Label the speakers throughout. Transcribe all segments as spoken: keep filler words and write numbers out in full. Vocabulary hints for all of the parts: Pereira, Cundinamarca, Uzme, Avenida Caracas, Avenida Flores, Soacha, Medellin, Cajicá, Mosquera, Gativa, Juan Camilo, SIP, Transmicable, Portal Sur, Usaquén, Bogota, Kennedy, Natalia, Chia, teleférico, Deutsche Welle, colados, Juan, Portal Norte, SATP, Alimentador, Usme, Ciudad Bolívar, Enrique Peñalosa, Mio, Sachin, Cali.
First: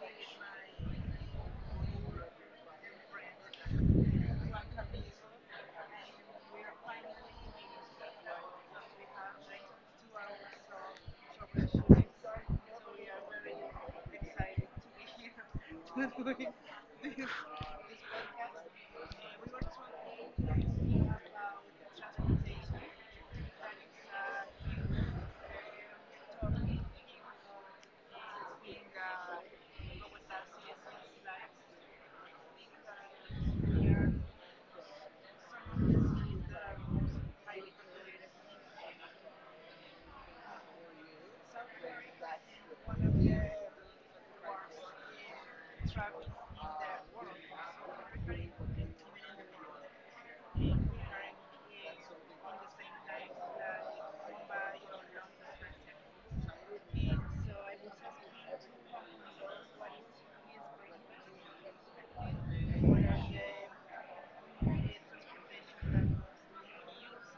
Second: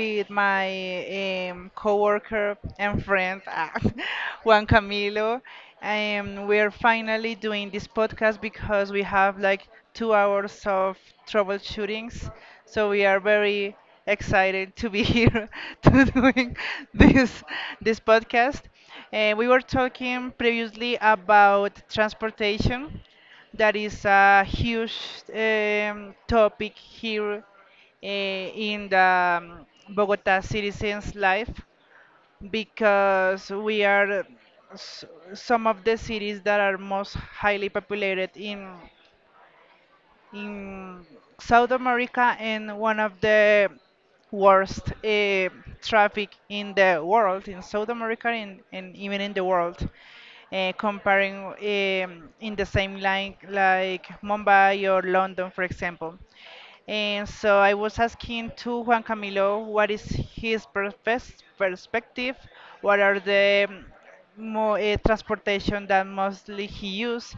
Speaker 1: with my um, coworker and friend, ah, Juan Camilo. Um, we're finally doing this podcast because we have like two hours of troubleshootings. So we are very excited to be here to doing this this podcast. Uh, we were talking previously about transportation that is a huge um, topic here uh, in the um, Bogota citizens' life because we are s- some of the cities that are most highly populated in in South America and one of the worst uh, traffic in the world, in South America and, and even in the world. Uh, comparing um, in the same line like Mumbai or London, for example. And so I was asking to Juan Camilo what is his perfes- perspective, what are the mm, mo uh, transportation that mostly he use,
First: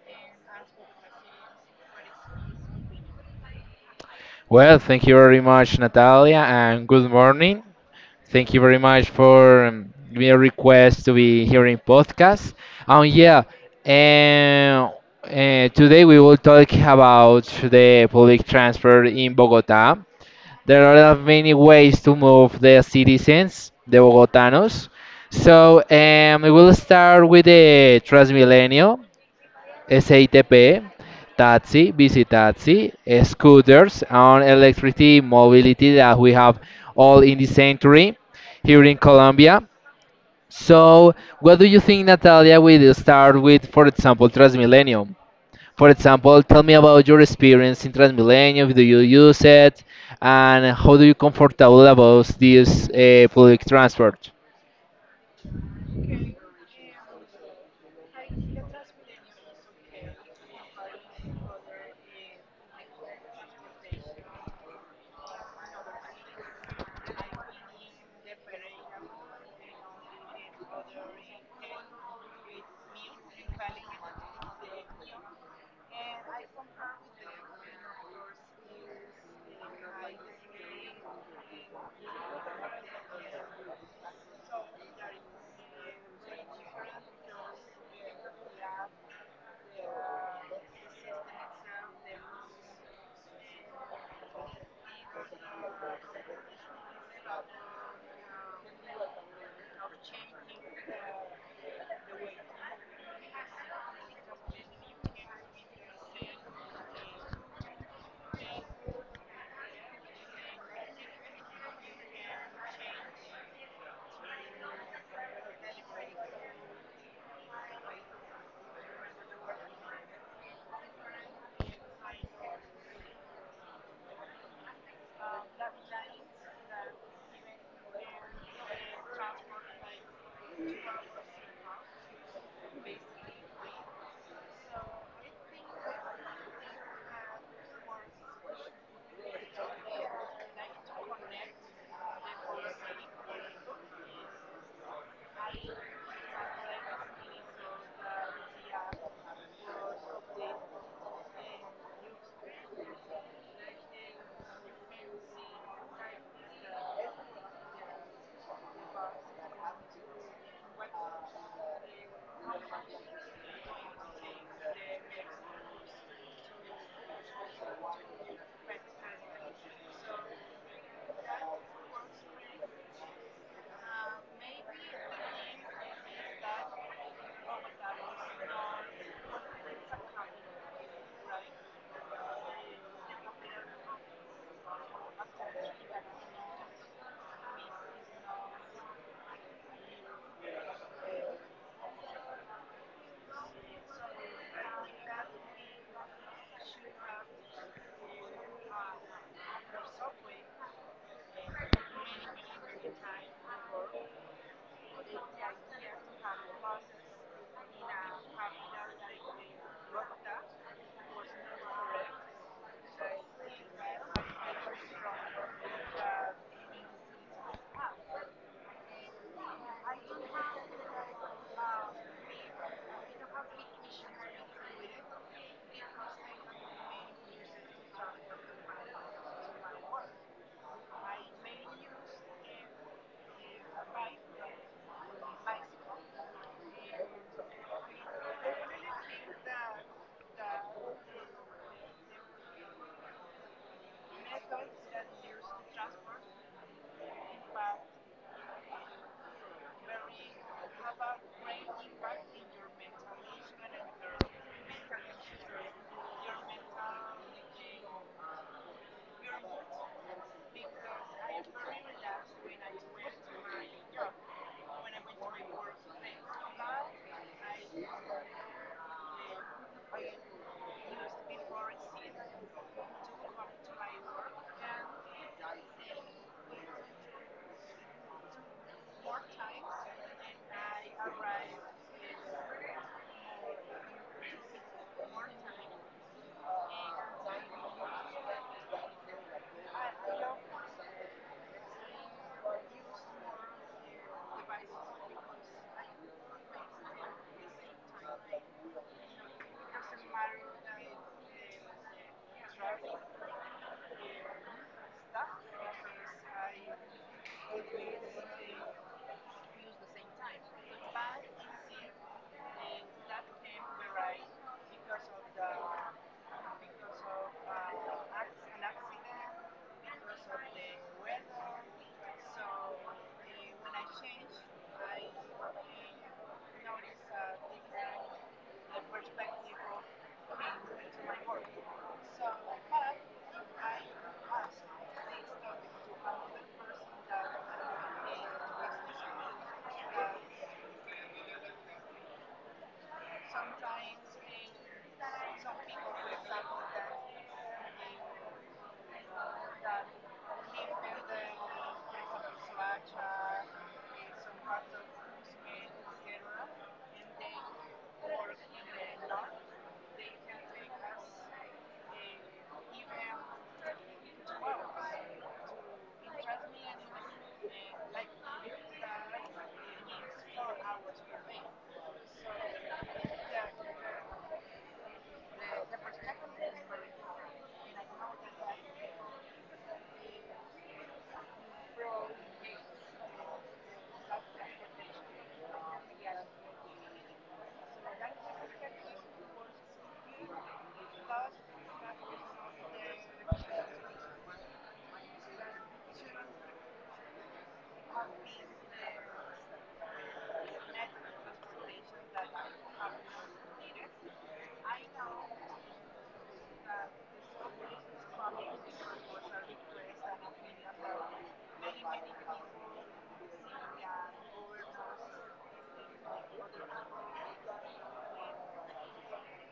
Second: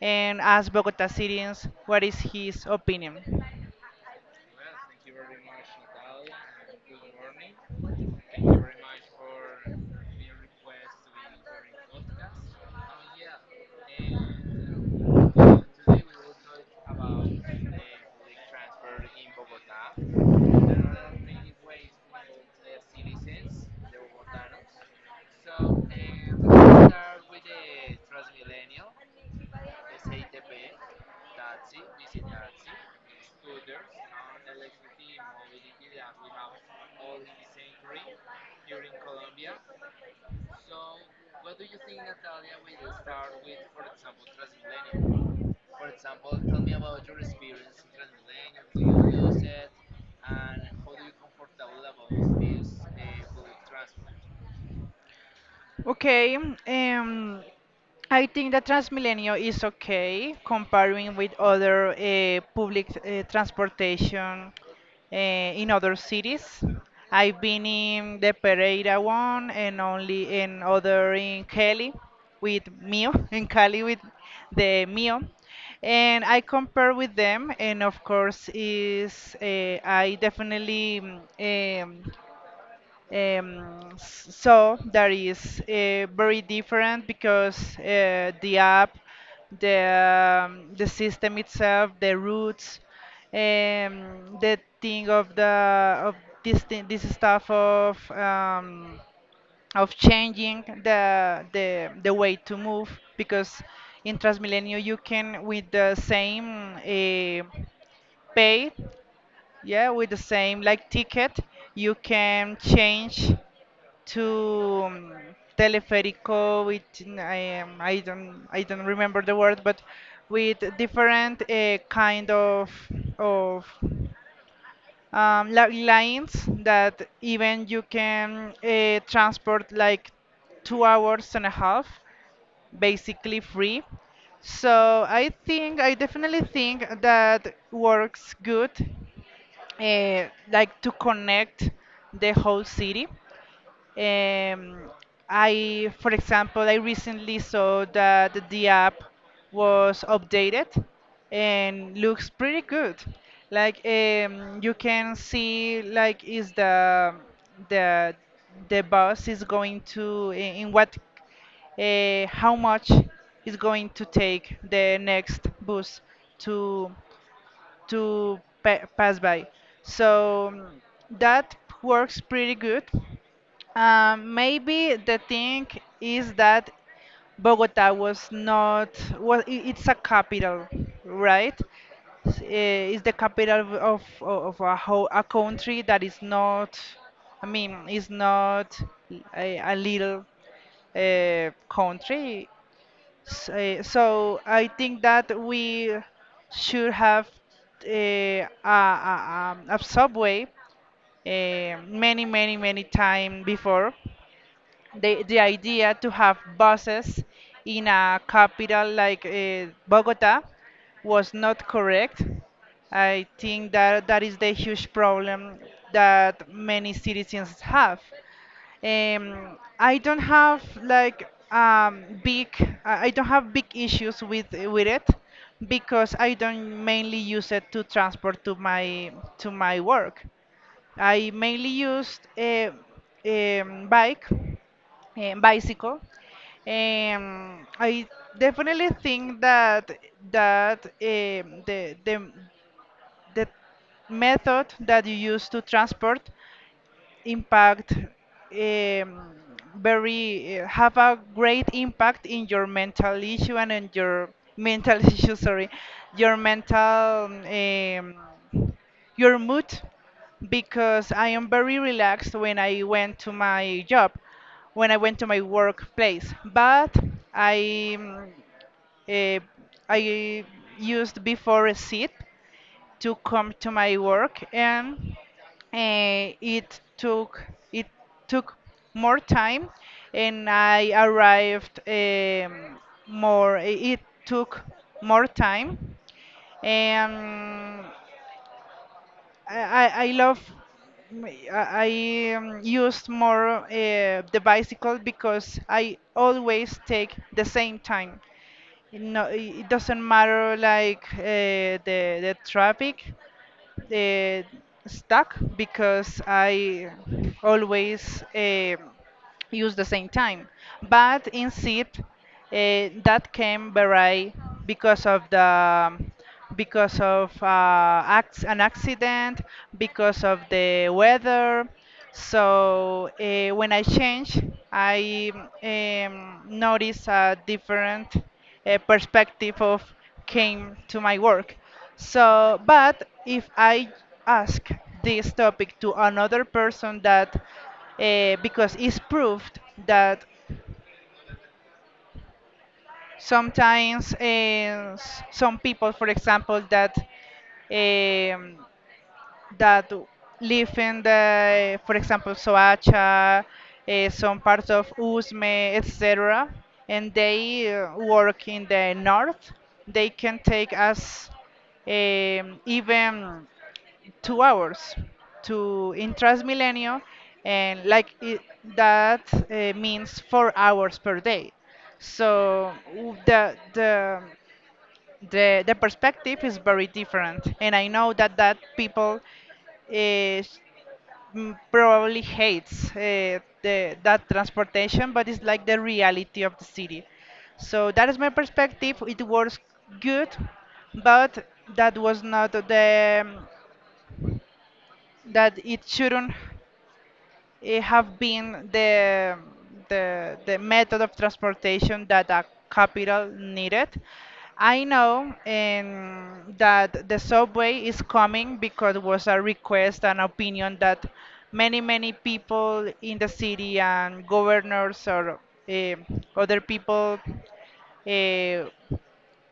Speaker 1: and as Bogota citizens, what is his opinion?
Speaker 2: Well, thank you very much, Natalia, and good morning. Thank you very much for um, giving me a request to be here in podcast. Um, yeah, and uh, today we will talk about the public transport in Bogota. There are many ways to move the citizens, the Bogotanos. So um, we will start with the Transmilenio. S A T P, taxi, busy taxi, scooters, and electricity mobility that we have all in the century here in Colombia. So, what do you think, Natalia? We start with, for example, Transmilenio. For example, tell me about your experience in Transmilenio. Do you use it, and how do you comfortable about this uh, public transport?
Speaker 1: Okay, um, I think that Transmilenio is okay comparing with other uh, public uh, transportation uh, in other cities. I've been in the Pereira one and only in other in Cali with Mio, in Cali with the Mio. And I compare with them, and of course, is uh, I definitely um, um, so that is uh, very different because uh, the app, the um, the system itself, the roots, um, the thing of the of this thing, this stuff of um, of changing the the the way to move because in Transmilenio you can with the same uh, pay, yeah, with the same like ticket, you can change to um, teleférico which n- I, um, I don't I don't remember the word but with different uh, kind of of um, li- lines that even you can uh, transport like two hours and a half basically free. So I think I definitely think that works good, uh, like to connect the whole city. um, I, for example, I recently saw that the app was updated and looks pretty good. Like um, you can see, like is the the the bus is going to in in what uh, how much is going to take the next bus to to pa- pass by. So um, that works pretty good. Um, maybe the thing is that Bogota was not, well, i- it's a capital, right? S- eh, It's the capital of, of, of a whole a country that is not, I mean, is not a, a little uh, country. S- eh, So I think that we should have uh, a, a, a a subway uh, many, many, many time before the, the idea to have buses in a capital like uh, Bogota was not correct. I think that that is the huge problem that many citizens have. Um, I don't have like um, big. I I don't have big issues with with it because I don't mainly use it to transport to my to my work. I mainly used a, um bike, eh, bicycle. Um, I definitely think that that um, the the the method that you use to transport impact um, very uh, have a great impact in your mental issue and in your mental issue, sorry, your mental um, your mood, because I am very relaxed when I went to my job, when I went to my workplace. But I um, uh, I used before a sip to come to my work, and uh, it took it took more time, and I arrived um, more it took more time. And I, I I love I I, um, used more uh, the bicycle because I always take the same time. No, it doesn't matter like uh, the the traffic uh, stuck, because I always um use the same time. But in SIP, uh, that can vary because of the because of uh, acts, an accident, because of the weather. So uh, when I change, I um, notice a different uh, perspective of came to my work. So, but if I ask this topic to another person that, uh, because it's proved that sometimes eh, some people, for example, that um, that live in the, for example, Soacha, eh, some parts of Uzme, et cetera, and they uh, work in the north, they can take us um, even two hours to in Transmilenio, and like it, that uh, means four hours per day. So w- the the the the perspective is very different, and I know that that people is mm, probably hates uh, the that transportation, but it's like the reality of the city. So that is my perspective. It works good, but that was not the that it shouldn't eh, have been the, the, the method of transportation that a capital needed. I know um, that the subway is coming because it was a request and opinion that many, many people in the city and governors or eh, other people uh,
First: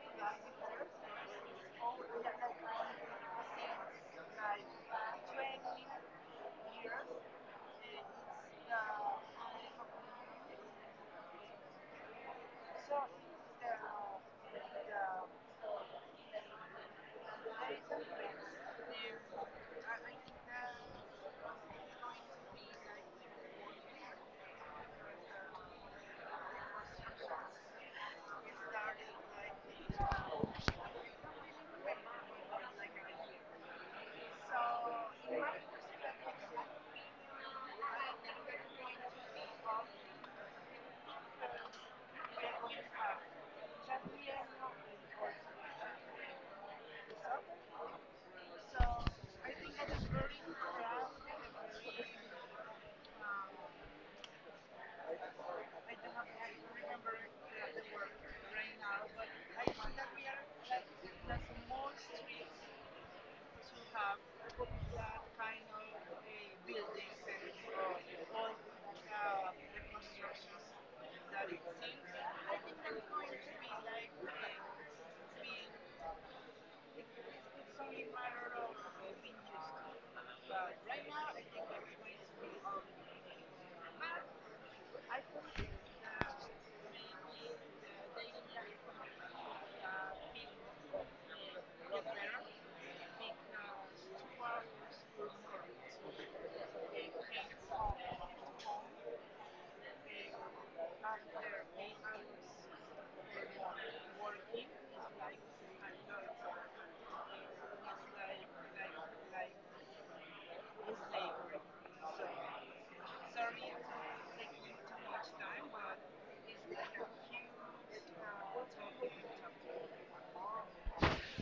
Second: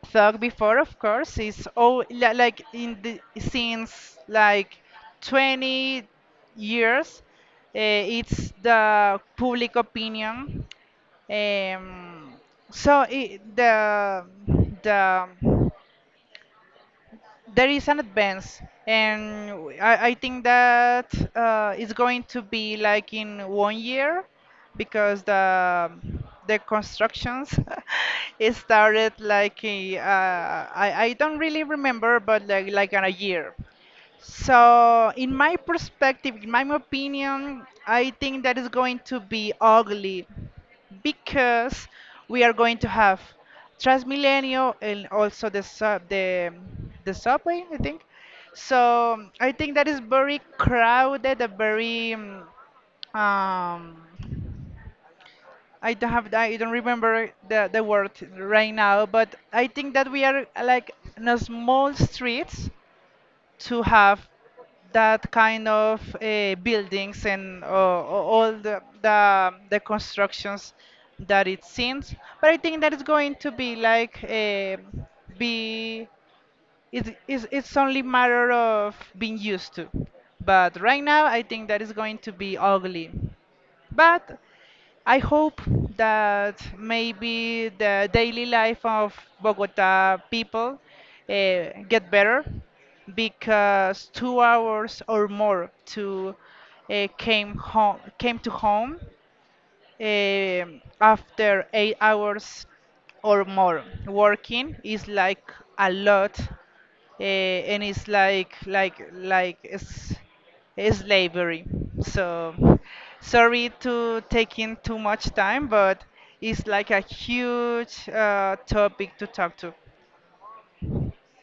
Speaker 1: thought before. Of course, is oh, li- like in the since like twenty years, uh, it's the public opinion. Um, so it, the the there is an advance, and w- I, I think that uh, it's going to be like in one year because the the constructions it started like a- uh, I I don't really remember, but like like in a year. So, in my perspective, in my opinion, I think that is going to be ugly because we are going to have Transmilenio and also the sub, the the subway, I think. So, I think that is very crowded, a very um, um, I don't have I don't remember the the word right now, but I think that we are like in a small streets to have that kind of uh, buildings and uh, all the, the the constructions that it seems. But I think that it's going to be like uh, be it, it's, it's only matter of being used to. But right now, I think that it's going to be ugly. But I hope that maybe the daily life of Bogota people uh, get better, because two hours or more to uh, came home came to home um, after eight hours or more working is like a lot, uh, and it's like like like it's, it's slavery. So sorry to taking too much time, but it's like a huge uh, topic to talk to.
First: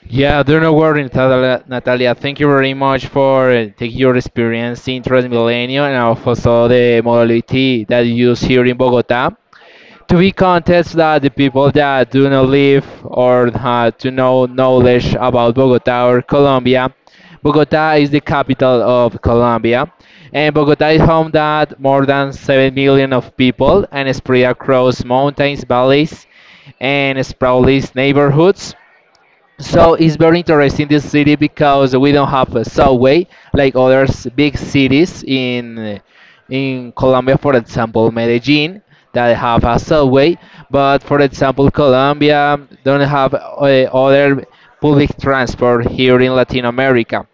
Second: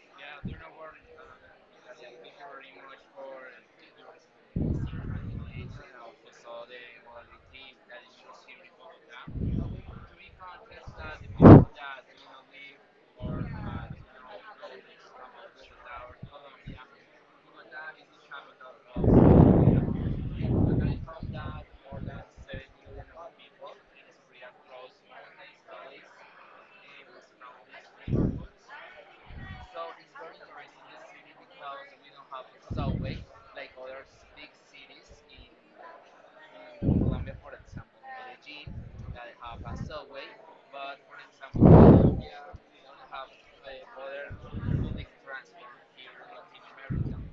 Speaker 2: Yeah, do not worry, Natalia. Natalia, thank you very much for uh, taking your experience in Transmilenio and also the modality that you use here in Bogota to be contests that the people that do not live or have to know knowledge about Bogota or Colombia. Bogota is the capital of Colombia, and Bogota is home that more than seven million of people and spread across mountains, valleys, and sprawly neighborhoods. So it's very interesting this city because we don't have a subway like other s- big cities in in Colombia, for example, Medellin that have a subway, but for example, Colombia don't have uh, other public transport here in Latin America.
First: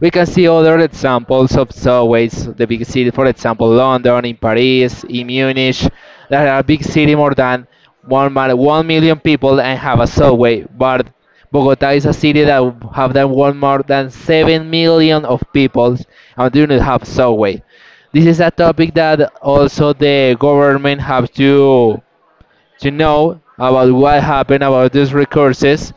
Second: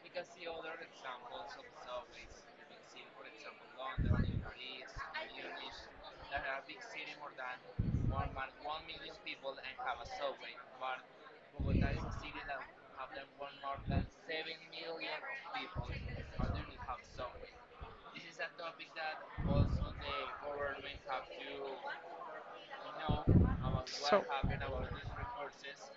Speaker 2: We can see other examples of subways, the big city, for example, London, in Paris, in Munich, that are big city more than one, mil- one million people and have a subway. But Bogota is a city that have than one more than seven million of people and do not have subway. This is a topic that also the government have to to know about what
Speaker 1: So
Speaker 2: happened about these resources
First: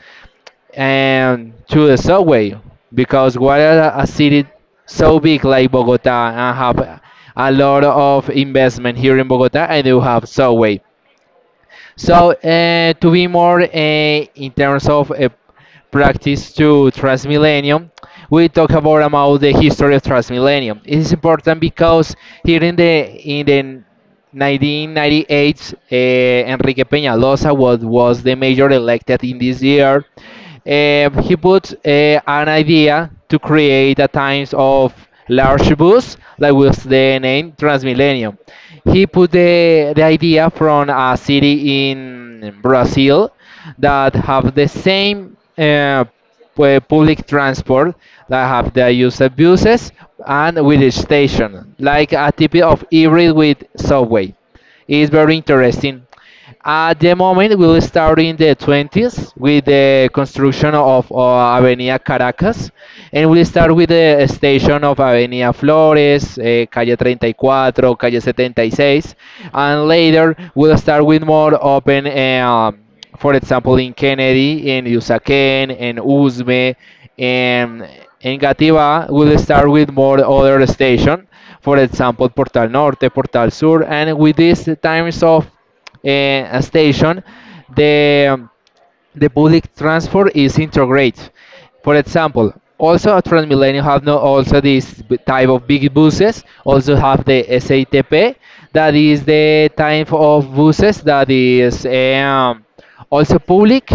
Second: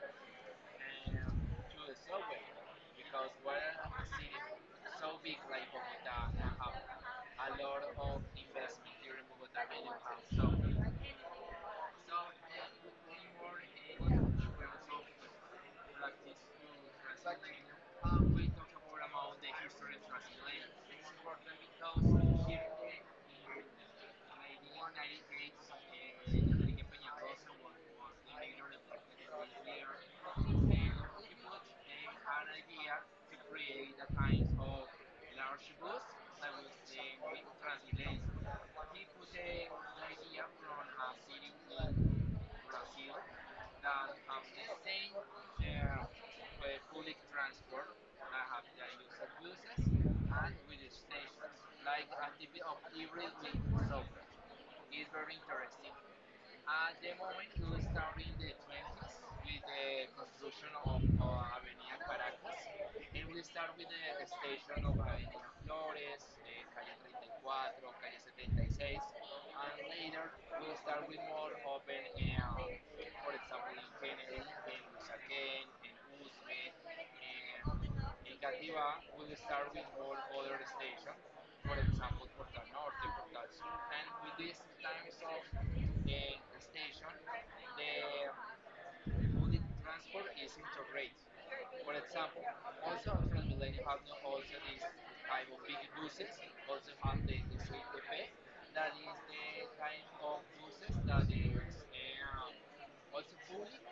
Speaker 2: and to the subway because what a, a city so big like Bogota and have a lot of investment here in Bogota and you have subway. So uh, to be more uh, in terms of uh, practice to Transmillennium, we talk about about the history of Transmillennium. It is important because here in the in the nineteen ninety-eight, uh, Enrique Peñalosa was, was the mayor elected in this year. Uh, he put uh, an idea to create a times of large bus, that was the name Transmilenio. He put the, the idea from a city in Brazil that have the same uh, pu- public transport that have the use of buses and with a station, like a type of hybrid with subway. It's very interesting. At the moment, we will start in the twenties with the construction of uh, Avenida Caracas, and we'll start with the station of Avenida Flores, eh, Calle thirty-four, Calle seventy-six, and later we'll start with more open, eh, um, for example, in Kennedy, in Usaquén, in Usme, and in Gativa, we'll start with more other station, for example, Portal Norte, Portal Sur, and with these times of uh, station, the um, the public transport is integrated. For example, also at Transmilenio have no also this b- type of big buses. Also have the S A T P, that is the type of buses that is um, also public,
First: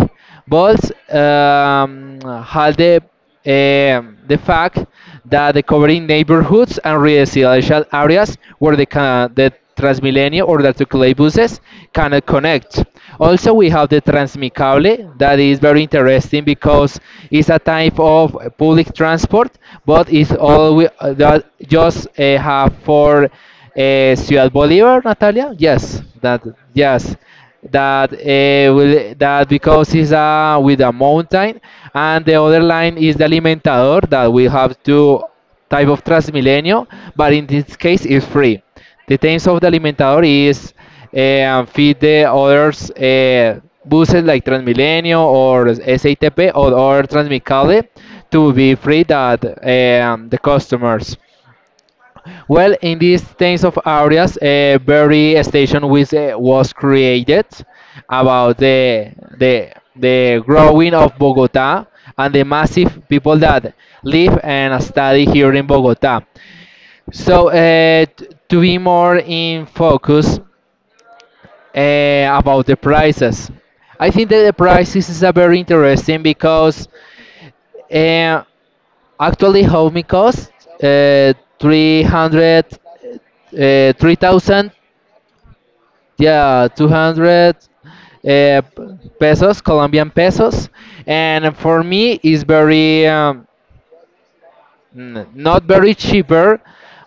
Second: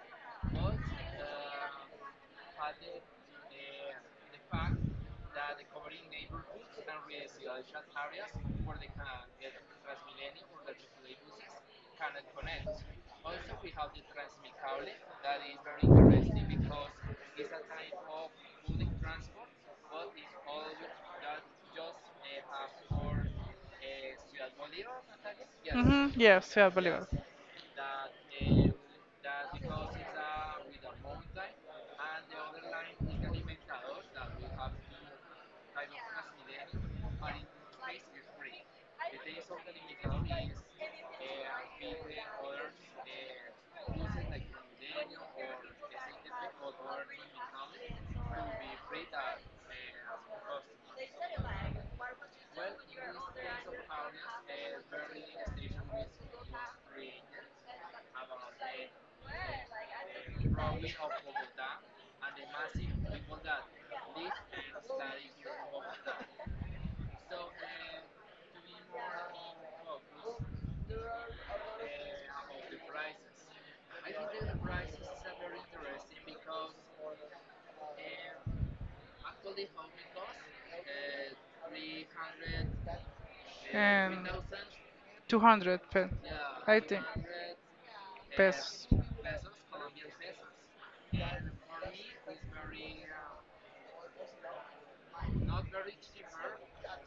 Speaker 2: but um, have the um, the fact that the covering neighborhoods and residential areas where the, ca- the Transmilenio or the Articulate buses cannot connect. Also, we have the Transmicable that is very interesting because it's a type of public transport, but it's all we, uh, that just uh, have for uh, Ciudad Bolívar, Natalia. Yes,
Speaker 1: hmm
Speaker 2: that
Speaker 1: yes, yeah,
Speaker 2: yes
Speaker 1: believable.
Speaker 2: that uh, will, that because it's uh, with a mountain, and the other line is the Alimentador that we have two type of Transmilenio, but in this case it's free. The terms of the Alimentador is uh, feed the others uh, buses like Transmilenio or S A T P or, or Transmicale to be free that um, the customers. Well, in these kinds of areas, a very station which uh, was created about the the the growing of Bogota and the massive people that live and study here in Bogota. So uh, t- to be more in focus uh, about the prices, I think that the prices is a very interesting because uh, actually home costs uh, three hundred uh, three thousand
Speaker 1: two hundred pen.
Speaker 2: yeah two hundred uh, p- pesos colombian pesos and for me is very um, n- not very cheaper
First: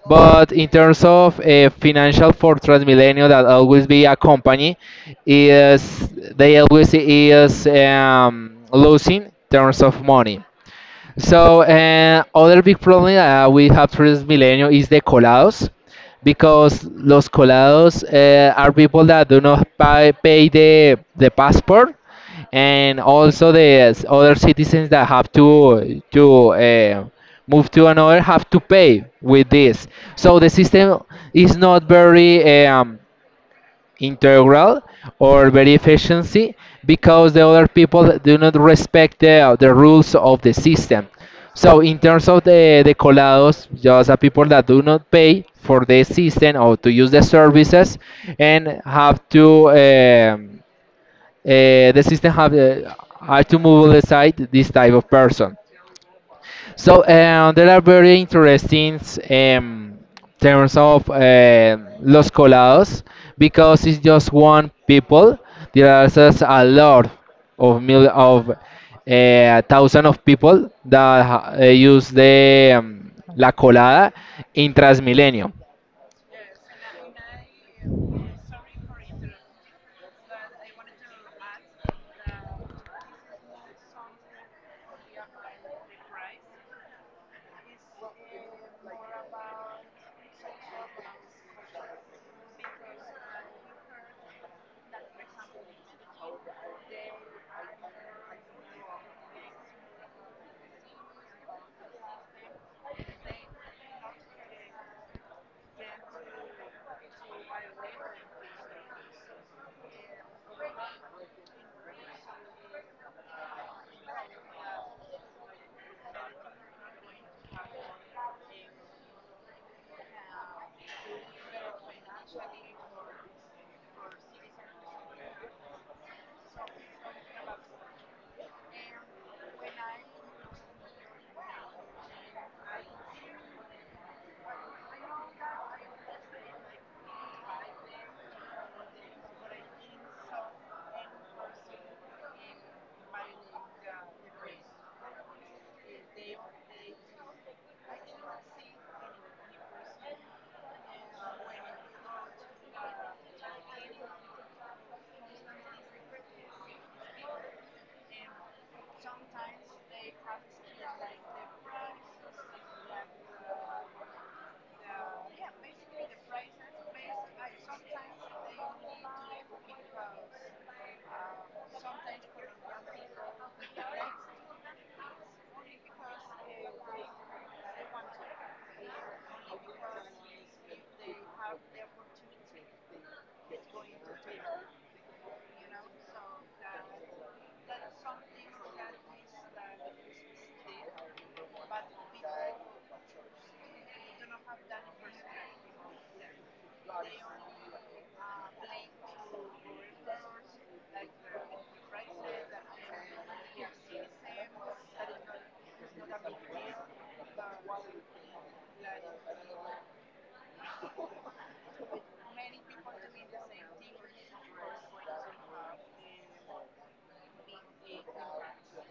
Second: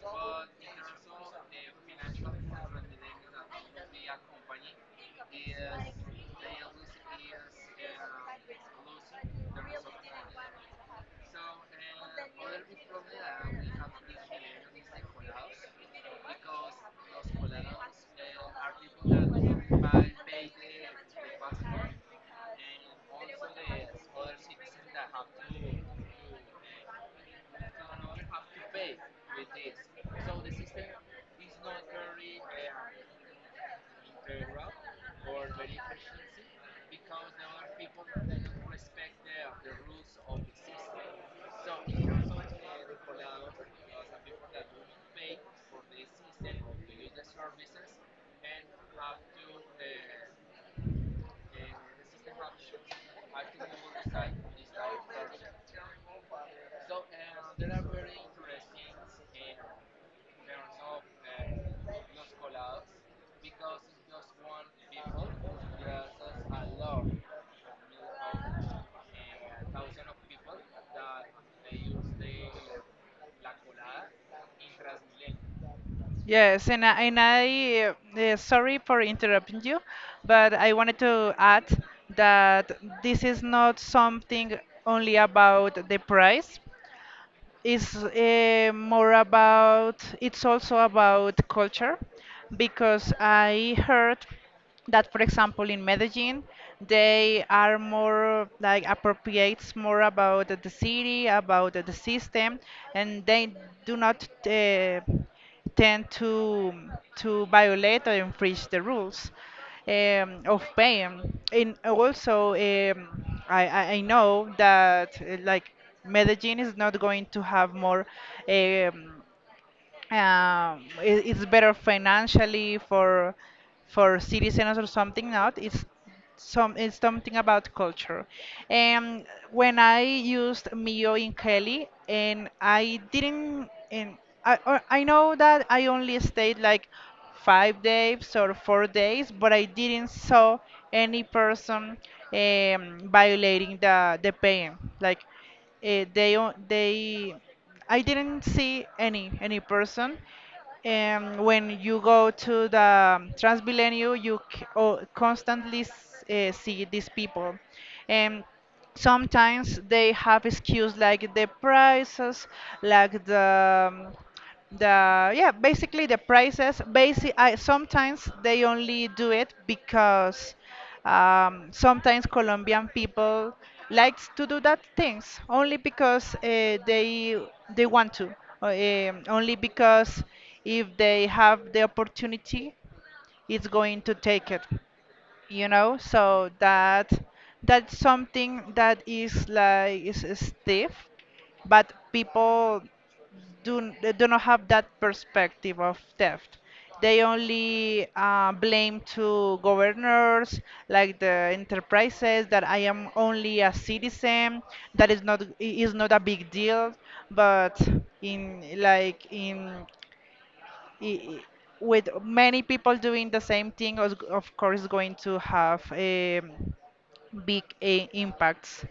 Speaker 2: but in terms of uh, financial for transmilenio that always be a company is they always is um, losing terms of money. So uh, other big problem that we have for this millennium is the colados, because los colados uh, are people that do not pay, pay the the passport, and also the s- other citizens that have to to uh, move to another have to pay with this. So the system is not very. Um, integral or very efficiency because the other people do not respect the, the rules of the system. So in terms of the, the colados, just are people that do not pay for the system or to use the services and have to um, uh, the system have uh, have to move aside this type of person. So uh, there are very interesting um, terms of uh, los colados because it's just one people. There are just a lot of mil of uh, thousand of people that ha- uh, use the um, la colada in Transmilenio.
Speaker 1: Yes, and I, and I uh, uh, sorry for interrupting you, but I wanted to add that this is not something only about the price. It's uh, more about, it's also about culture, because I heard that, for example, in Medellin, they are more like appropriates more about the city, about the system, and they do not uh, tend to to violate or infringe the rules um, of paying. And also, um, I, I I know that uh, like Medellin is not going to have more. Um, um, it, it's better financially for for citizens or something. Not it's some, it's something about culture. And when I used Mio in Kelly and I didn't, and I, or- I know that I only stayed like five days or four days, but I didn't saw any person um, violating the the pain, like uh, they o- they I didn't see any any person. And when you go to the um, Transmilenio, you c- o- constantly s- uh, see these people. And sometimes they have excuse like the prices, like the um, the yeah, basically the prices basic. I, sometimes they only do it because um, sometimes Colombian people likes to do that things only because uh, they they want to, or, um, only because if they have the opportunity it's going to take it you know So that that's something that is like is stiff, but people do, n- they do not have that perspective of theft. They only uh, blame to governors like the enterprises, that I am only a citizen, that is not i- is not a big deal. But in like in i- with many people doing the same thing, of of course, going to have um, big eh, impacts.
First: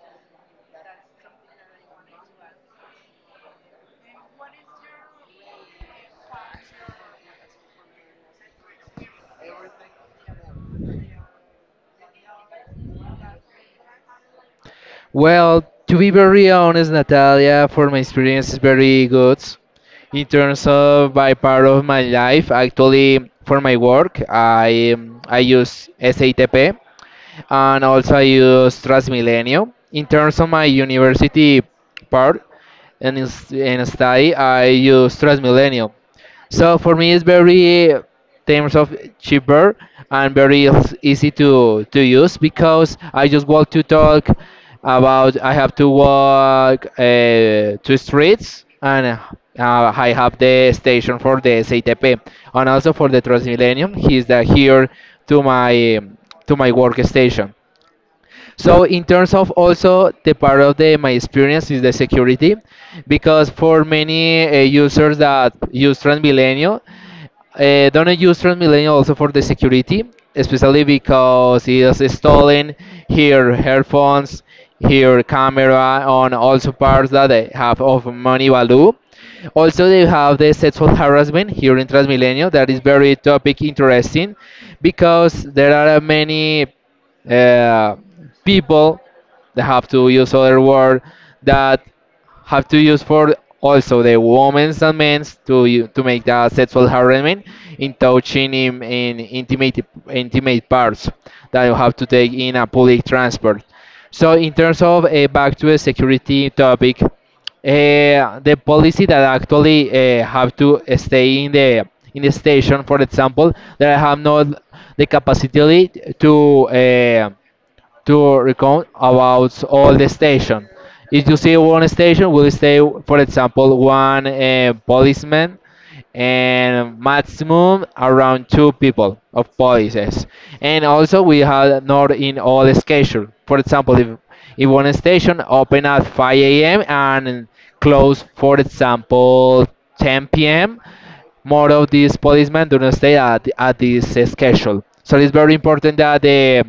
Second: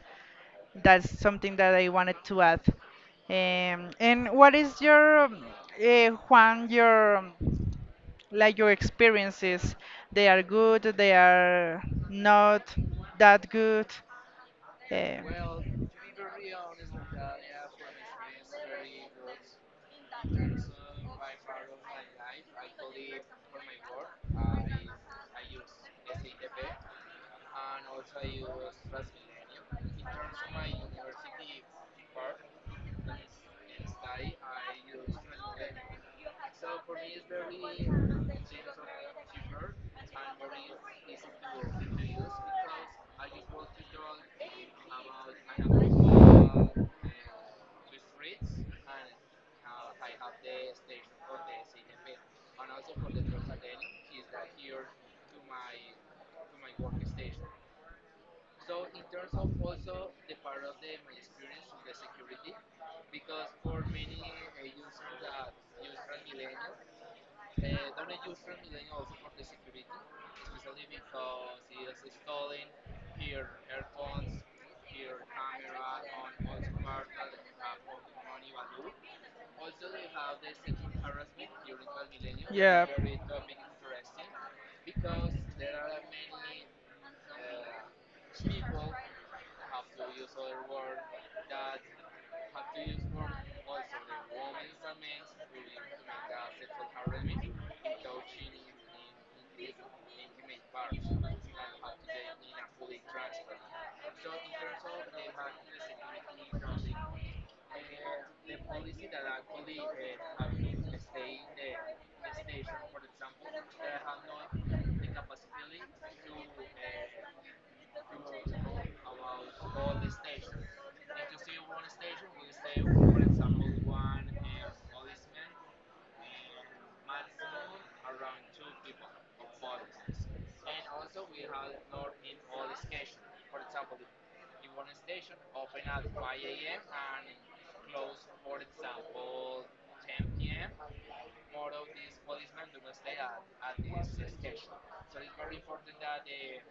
Speaker 1: That's something that I wanted to add. Um, and what is your, uh, Juan, your um, like your experiences? They are good. They are not that good. eh,
Speaker 2: Well, to be very honest, Natalia, for my experience is very good. In terms of by part of my life, actually for my work, I um, I use S A T P and also I use Transmilenio. In terms of my university part and in, s- in study, I use Transmilenio. So for me, it's very terms of cheaper and very eas- easy to to use because I just want to talk about I have to walk uh, two streets and uh, I have the station for the S I T P and also for the Transmillennium. He's the here to my to my workstation. So in terms of also the part of the my experience is the security, because for many uh, users that use Transmilenio, uh, don't use Transmilenio also for the security, especially because it is stolen here headphones, here camera, on also parts that they have of money value. Also, they have the sexual harassment here in Transmilenio. That is very topic interesting because there are many uh, people that have to use other word that have to use for also the women's and men's to u- to make the sexual harassment in touching in, in intimate intimate parts that you have to take in a public transport. So in terms of uh, back to the security topic, uh, the policy that actually uh, have to stay in the in the station, for example, that have not the capacity to uh, to recount about all the station. If you see one station, will stay, for example, one uh, policeman and maximum around two people of policies. And also we have not in all schedule. For example, if, if one station open at five a m and close, for example, ten p.m more of these policemen do not stay at, at this uh, schedule. So it's very important that the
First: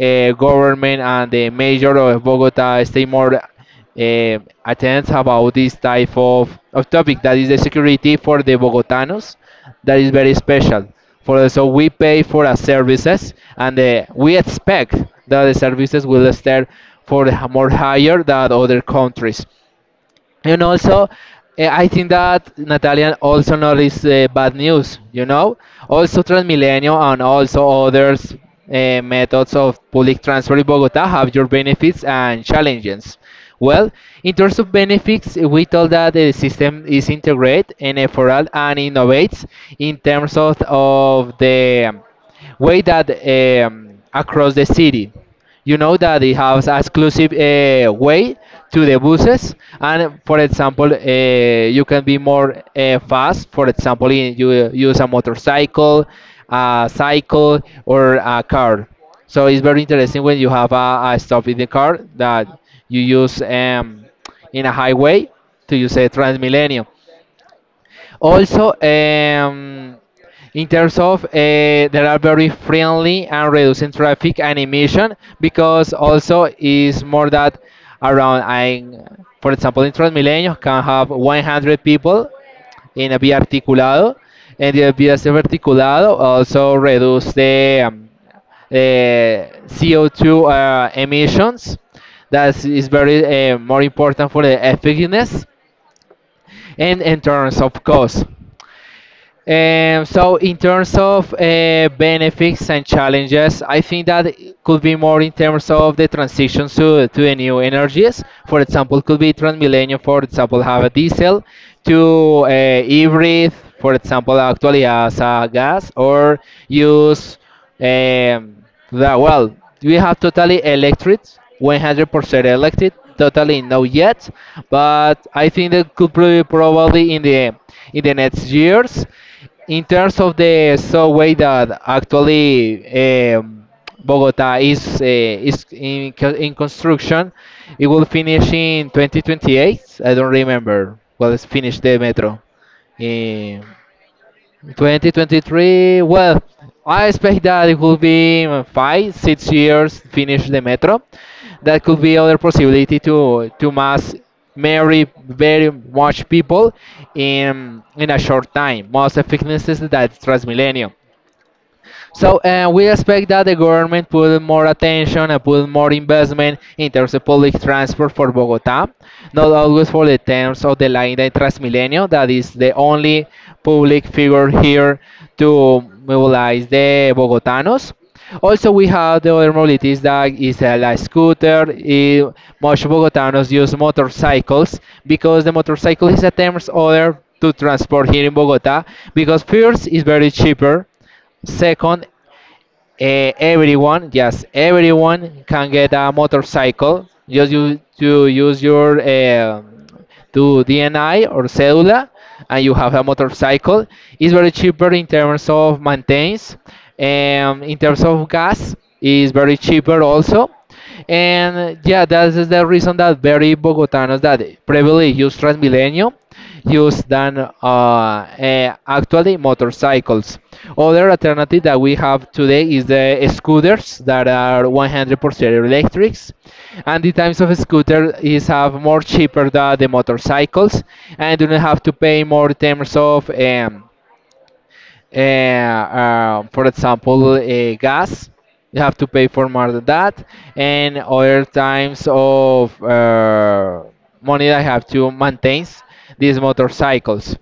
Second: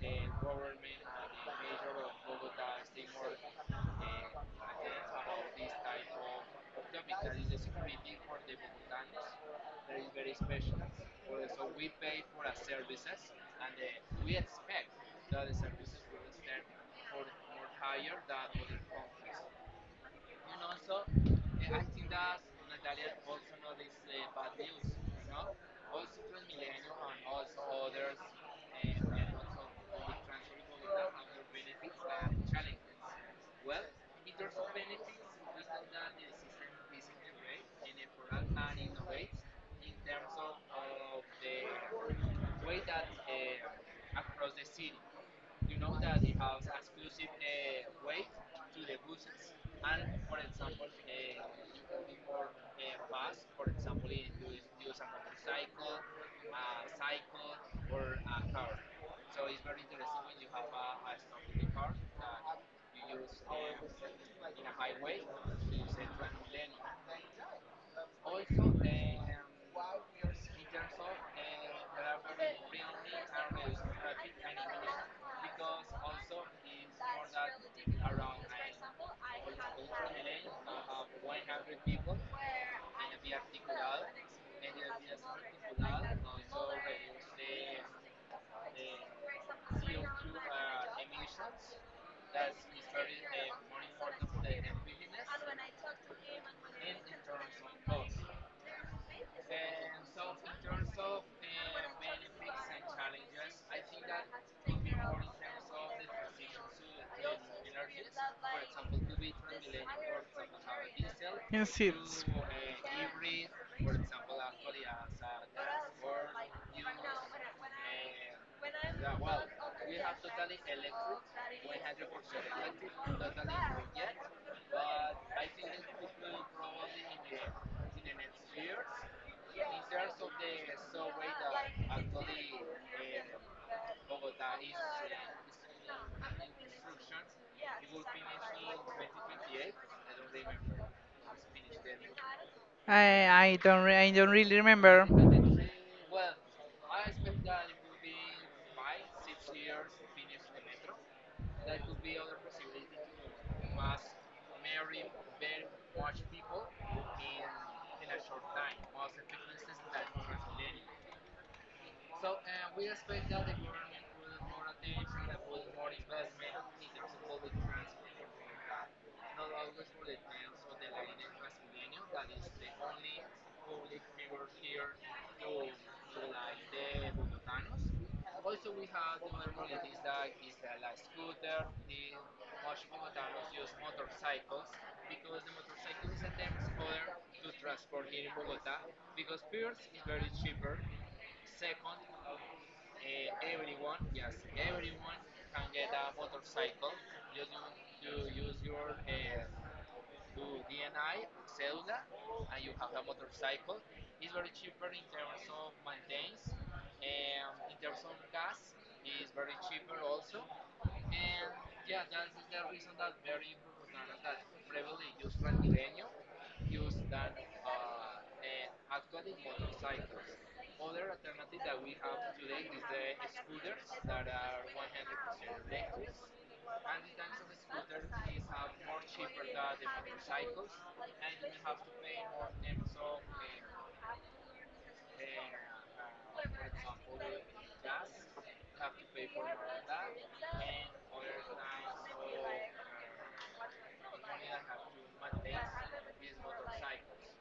Speaker 2: uh, government and the mayor of Bogota stay more uh, attends about this type of, of topic that is the security for the Bogotanos that is very special for so we pay for our services and uh, we expect that the services will stay for the more higher than other countries and also, eh, I think that Natalia also noticed uh, bad news, you know? Also, Transmilenio and also others uh, methods of public transport in Bogota have your benefits and challenges. Well, in terms of benefits, eh, we told that the system is integrated and effortful and innovates in terms of, of the way that um, across the city you know that it has exclusive uh, way to the buses and for example uh, you can be more uh, fast for example in, you uh, use a motorcycle a cycle or a car so it's very interesting when you have a, a stop in the car that you use um, in a highway to use a transmilenio also, um, in terms of uh, they are very friendly and reducing traffic and emission because also is more that around I, for example, in Transmilenio can have one hundred people in a vía articulado, and the vía articulado also reduce the um, uh, C O two uh, emissions. That is very uh, more important for the effectiveness and in terms of cost. Um, so in terms of uh, benefits and challenges, I think that it could be more in terms of the transition to, to the new energies. For example, could be Transmilenio, for example, have a diesel
Speaker 1: Can see.
Speaker 2: to uh, hybrid, for example, actually as a gas or use. Um, that well, we have totally electric, one hundred percent electric, totally no yet, but I think that could be probably in the in the next years. In terms of the so way that actually um, Bogota is uh, is in co- in construction, it will finish in twenty twenty-eight. I don't remember. Well, it's finished the metro.
Speaker 1: I I
Speaker 2: Eh,
Speaker 1: don't re I don't really remember.
Speaker 2: twenty twenty-three, well, I expect that it will be uh, five, six years finish the metro. That could be other possibility to to mass marry very much people in in a short time. Most effectiveness is that Transmilenio. So uh, we expect that the government put more attention and put more investment in terms of public transport for Bogota, not always for the terms of the line that Transmilenio, that is the only public figure here to mobilize the Bogotanos. Also, we have the other mobilities that is uh, like scooter. Eh, much Bogotanos use motorcycles because the motorcycle is a terms order to transport here in Bogota because first is very cheaper. Second, eh, everyone, yes, everyone can get a motorcycle. Just you to use your uh, to D N I or cédula, and you have a motorcycle. It's very cheaper in terms of maintenance, and in terms of gas, is very cheaper also. And yeah, that is the reason that very Bogotanos that privilege use Transmilenio used than uh, uh, actually motorcycles. Other alternative that we have today is the scooters that are one hundred percent electrics, and the times of scooter is have more cheaper than the motorcycles, and do not have to pay more in terms of um, uh, uh, for example, uh, gas, you have to pay for more than that, and other times of uh, money that I have to maintain these motorcycles.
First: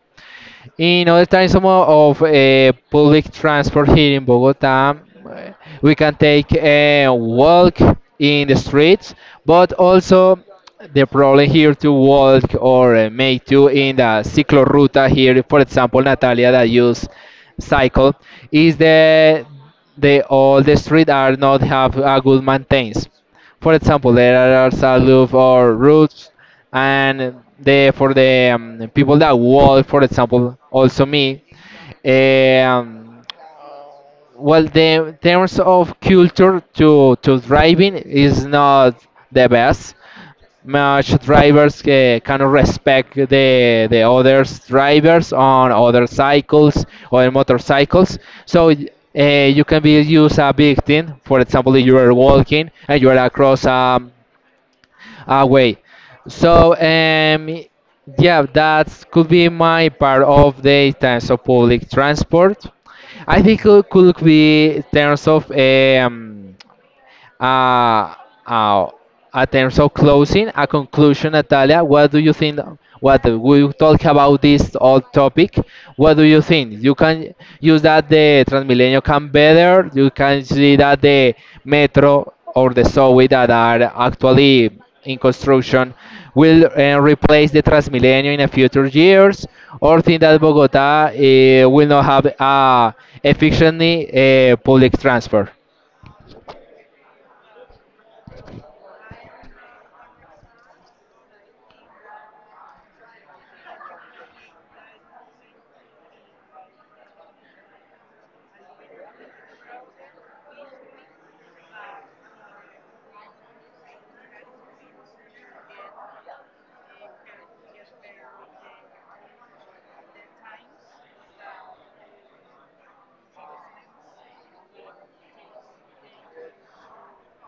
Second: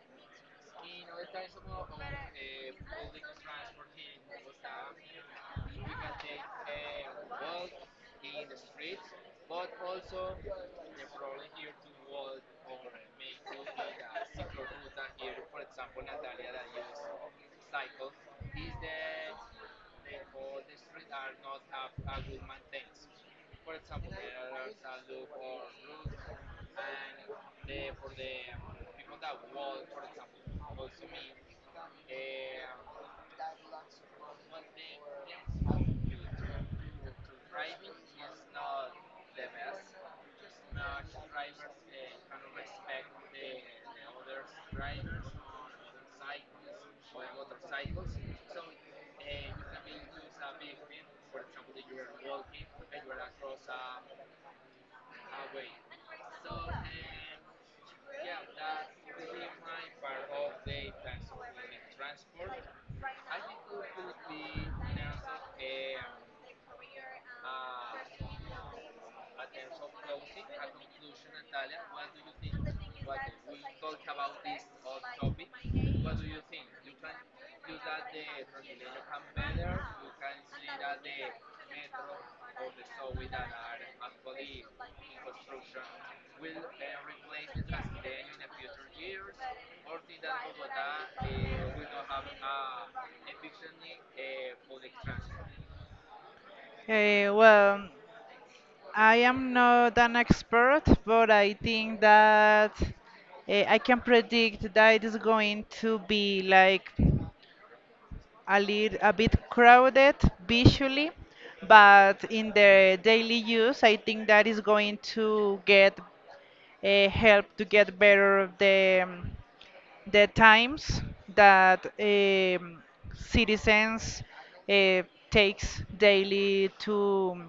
Speaker 2: In other times some of uh, public transport here in Bogota, uh, we can take a walk in the streets, but also the problem here to walk or uh, make to in the cicloruta here, for example, Natalia that use cycle, is the the all the street are not have a good maintenance. For example, there are salute or routes, and the for the um, people that walk, for example, also me. eh, Um, well, the terms of culture to to driving is not the best. Much drivers uh, cannot respect the the others drivers on other cycles or motorcycles. So uh, you can be used a victim. For example, if you are walking and you are across a away. So um, yeah, that could be my part of the times of public transport. I think it could be in terms of um, uh, uh, in terms of closing, a conclusion, Natalia, what do you think? What we talk about this all topic? What do you think? You can use that the Transmilenio can better. You can see that the metro or the subway that are actually in construction will uh, replace the Transmilenio in the future years, or think that Bogota uh, will not have uh, efficiently uh, public transport.
Speaker 1: Eh, well, I am not an expert, but I think that eh, I can predict that it is going to be like a little a bit crowded visually, but in the daily use, I think that is going to get uh, help to get better the um, the times that um, citizens uh, takes daily to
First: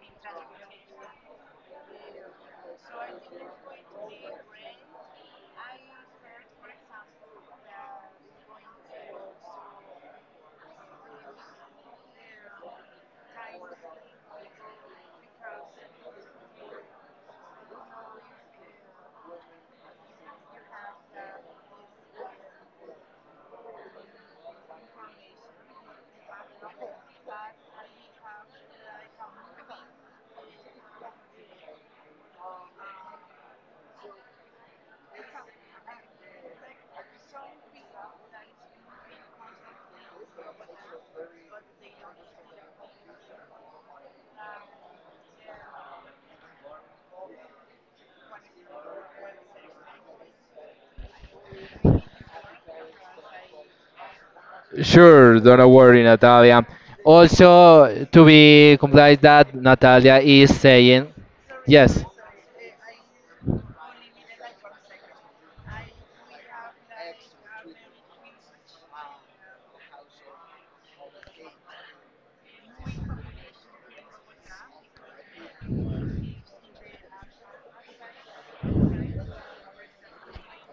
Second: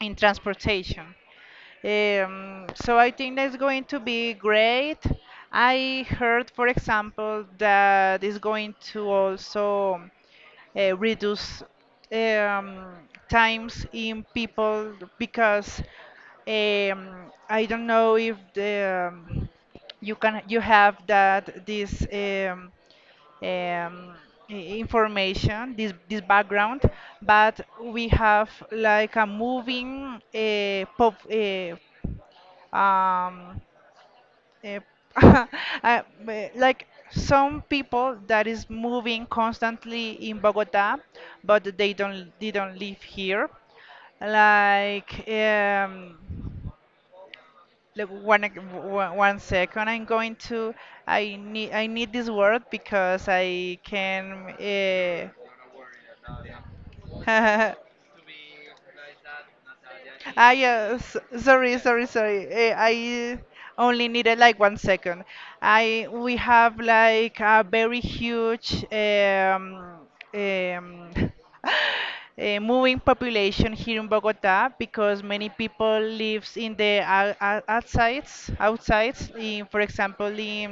Speaker 1: in transportation. Um, so I think that's going to be great. I heard, for example, that is going to also uh, reduce um, times in people because um, I don't know if the um, you can you have that this um, um, i- information, this this background, but we have like a moving uh, pop uh, um, uh, uh, but like some people that is moving constantly in Bogota, but they don't they don't live here. Like um, like one ec- one one second, I'm going to I need I need this word because I can.
Speaker 2: Sure, don't worry, Natalia.
Speaker 1: Uh,
Speaker 2: Also, to be complied that Natalia is
Speaker 1: Ah,
Speaker 2: saying
Speaker 1: yes. Sorry,
Speaker 2: yes
Speaker 1: sorry, sorry. Eh, I only needed like one second. I We have like a very huge um, um, a moving population here in Bogota because many people lives in the ou- ou- outsides, outsides. In, for example, in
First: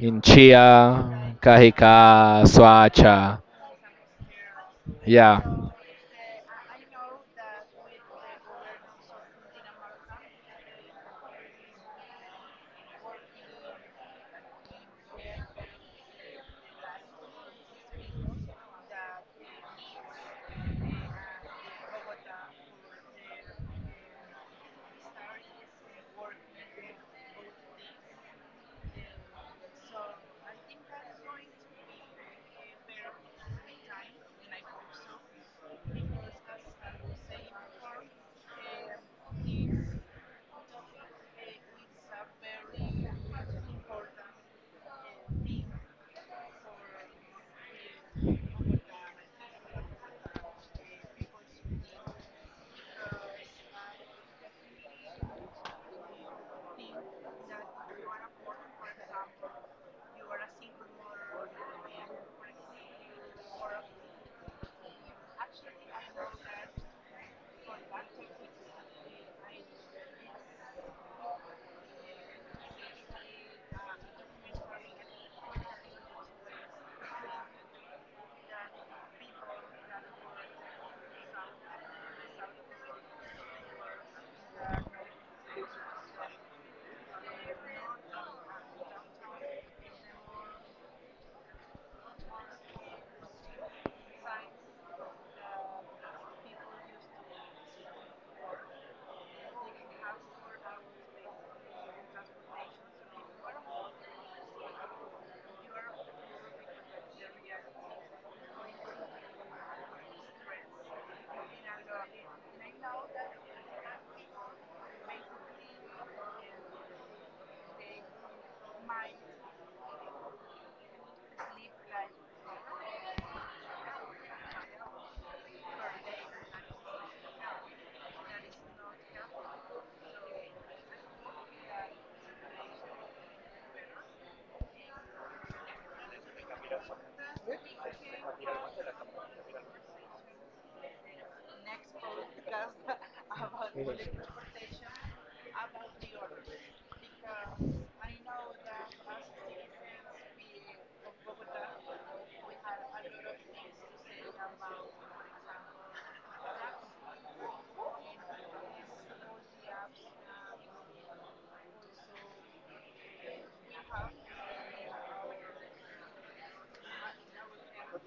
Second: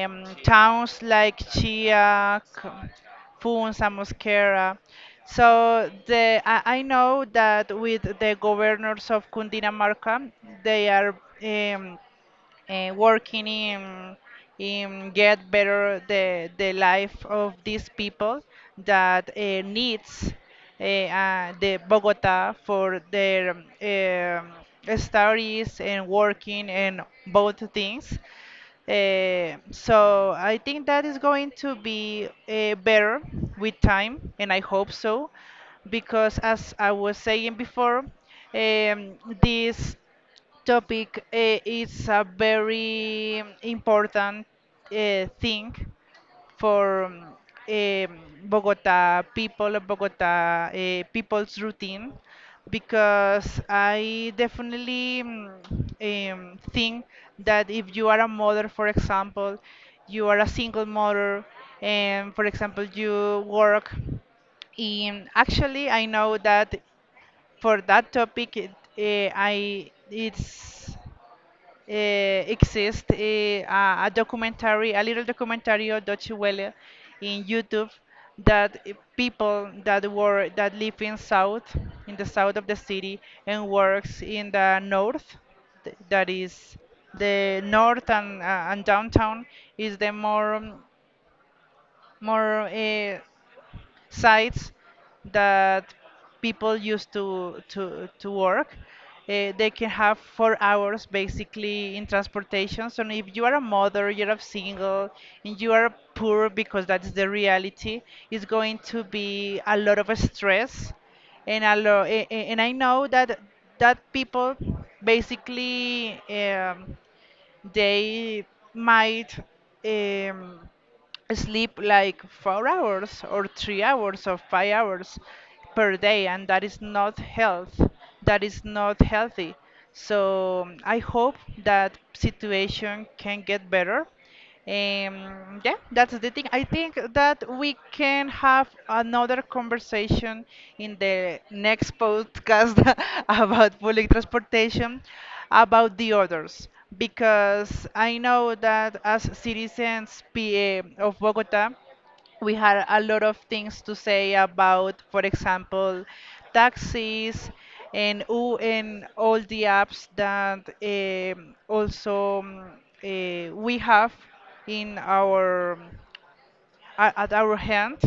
Speaker 2: in
Speaker 1: towns
Speaker 2: Chia,
Speaker 1: like Chia,
Speaker 2: Cajicá, Suacha.
Speaker 1: Funza, Mosquera.
Speaker 2: Yeah.
Speaker 1: So the I, I know that with the governors of Cundinamarca, they are um, uh, working in in get better the the life of these people that uh, needs uh, uh, the Bogota for their um, studies and working and both things. Uh, so I think that is going to be uh, better with time, and I hope so, because as I was saying before, um, this topic uh, is a very important uh, thing for um, um, Bogota people of Bogota uh, people's routine, because I definitely mm, um, think that if you are a mother, for example, you are a single mother, and for example, you work in actually, I know that for that topic, it, eh, I it's uh, exists uh, a, a documentary, a little documentary of Deutsche Welle in YouTube that uh, people that were that live in south, in the south of the city, and works in the north, th- that is the north and, uh, and downtown is the more um, more uh, sites that people used to to to work. Uh, they can have four hours basically in transportation. So if you are a mother, you're a single, and you are poor because that's the reality, it's going to be a lot of stress, and a lo- a- a- and I know that that people basically. Um, they might um, sleep like four hours or three hours or five hours per day, and that is not health. That is not healthy. So I hope that situation can get better. Um, yeah, that's the thing. I think that we can have another conversation in the next podcast about public transportation, about the others, because I know that as citizens P A of Bogota, we had a lot of things to say about, for example, taxis and, u- and all the apps that um, also um, eh, we have in our at at our hand.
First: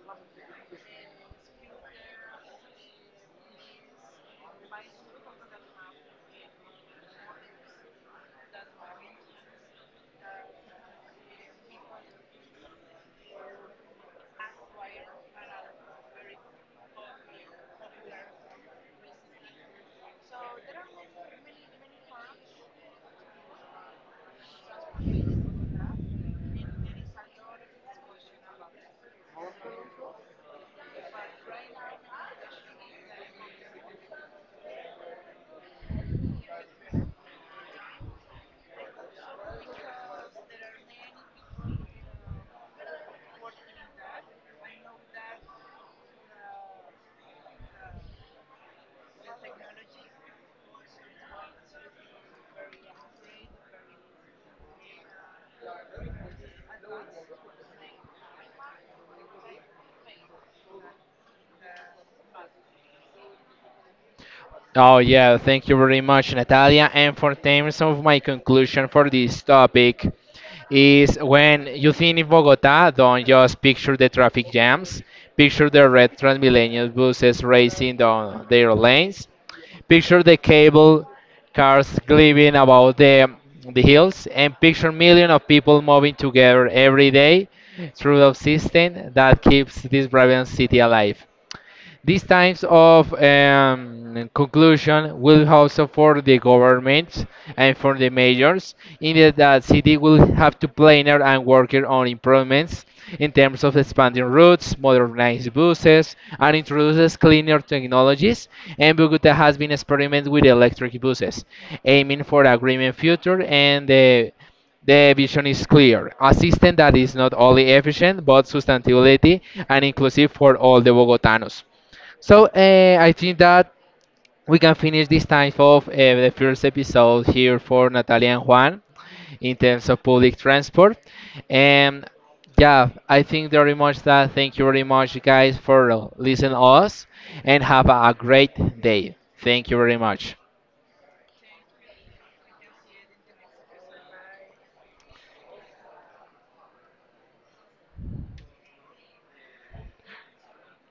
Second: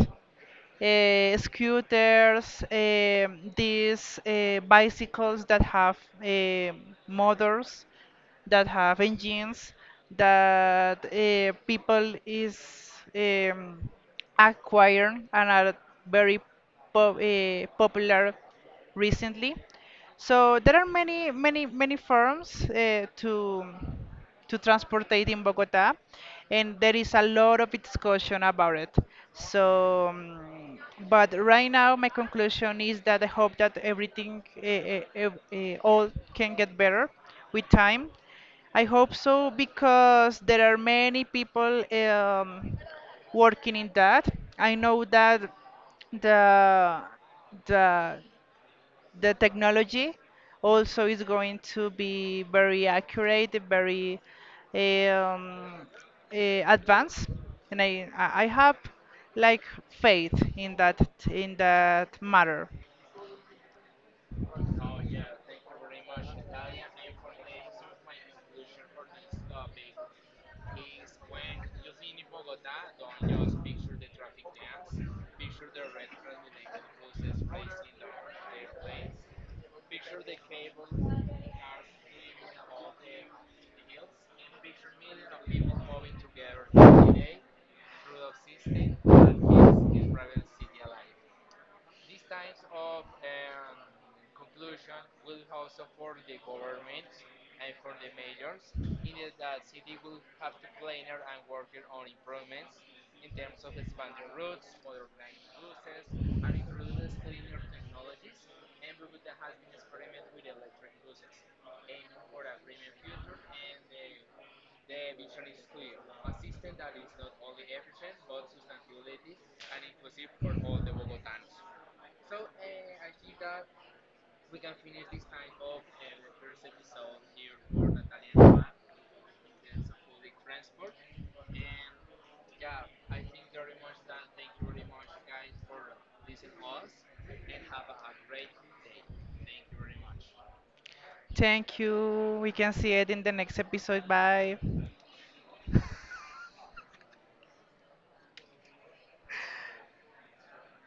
Speaker 1: Uh, scooters, um these uh, bicycles that have eh, motors, that have engines that uh, people is um, acquiring and are very pop, uh, popular recently. So there are many, many, many firms uh, to to transportate in Bogota, and there is a lot of discussion about it. So, um, but right now my conclusion is that I hope that everything, uh, uh, ev- uh, all can get better with time. I hope so because there are many people um, working in that. I know that the the the technology also is going to be very accurate, very um, eh, advanced, and I I I have like faith in that in that matter.
Speaker 2: Oh, yeah, thank you very much, Natalia. And for terms of my conclusion for this topic, is when you think in Bogota, don't just picture the traffic jams, picture the red Transmilenio buses racing down their lanes, picture the cable cars gleaming about the, the hills, and picture millions of people moving together every day through the system that keeps this vibrant city alive. These types of um, conclusion will also for the government and for the mayors, in that the city will have to plan and work on improvements in terms of expanding routes, modernized buses, and introduces cleaner technologies. And Bogota has been experimenting with electric buses, aiming for a greener future and the the vision is clear. A system that is not only efficient but sustainability and inclusive for all the Bogotanos. So uh, I think that we can finish this time of uh, the first episode here for Natalia and Juan in terms of public transport. And yeah, I think very much that thank you very much, guys, for listening us and have a great day. Thank you very much.
Speaker 1: Thank you. We can see it in the next episode. Bye.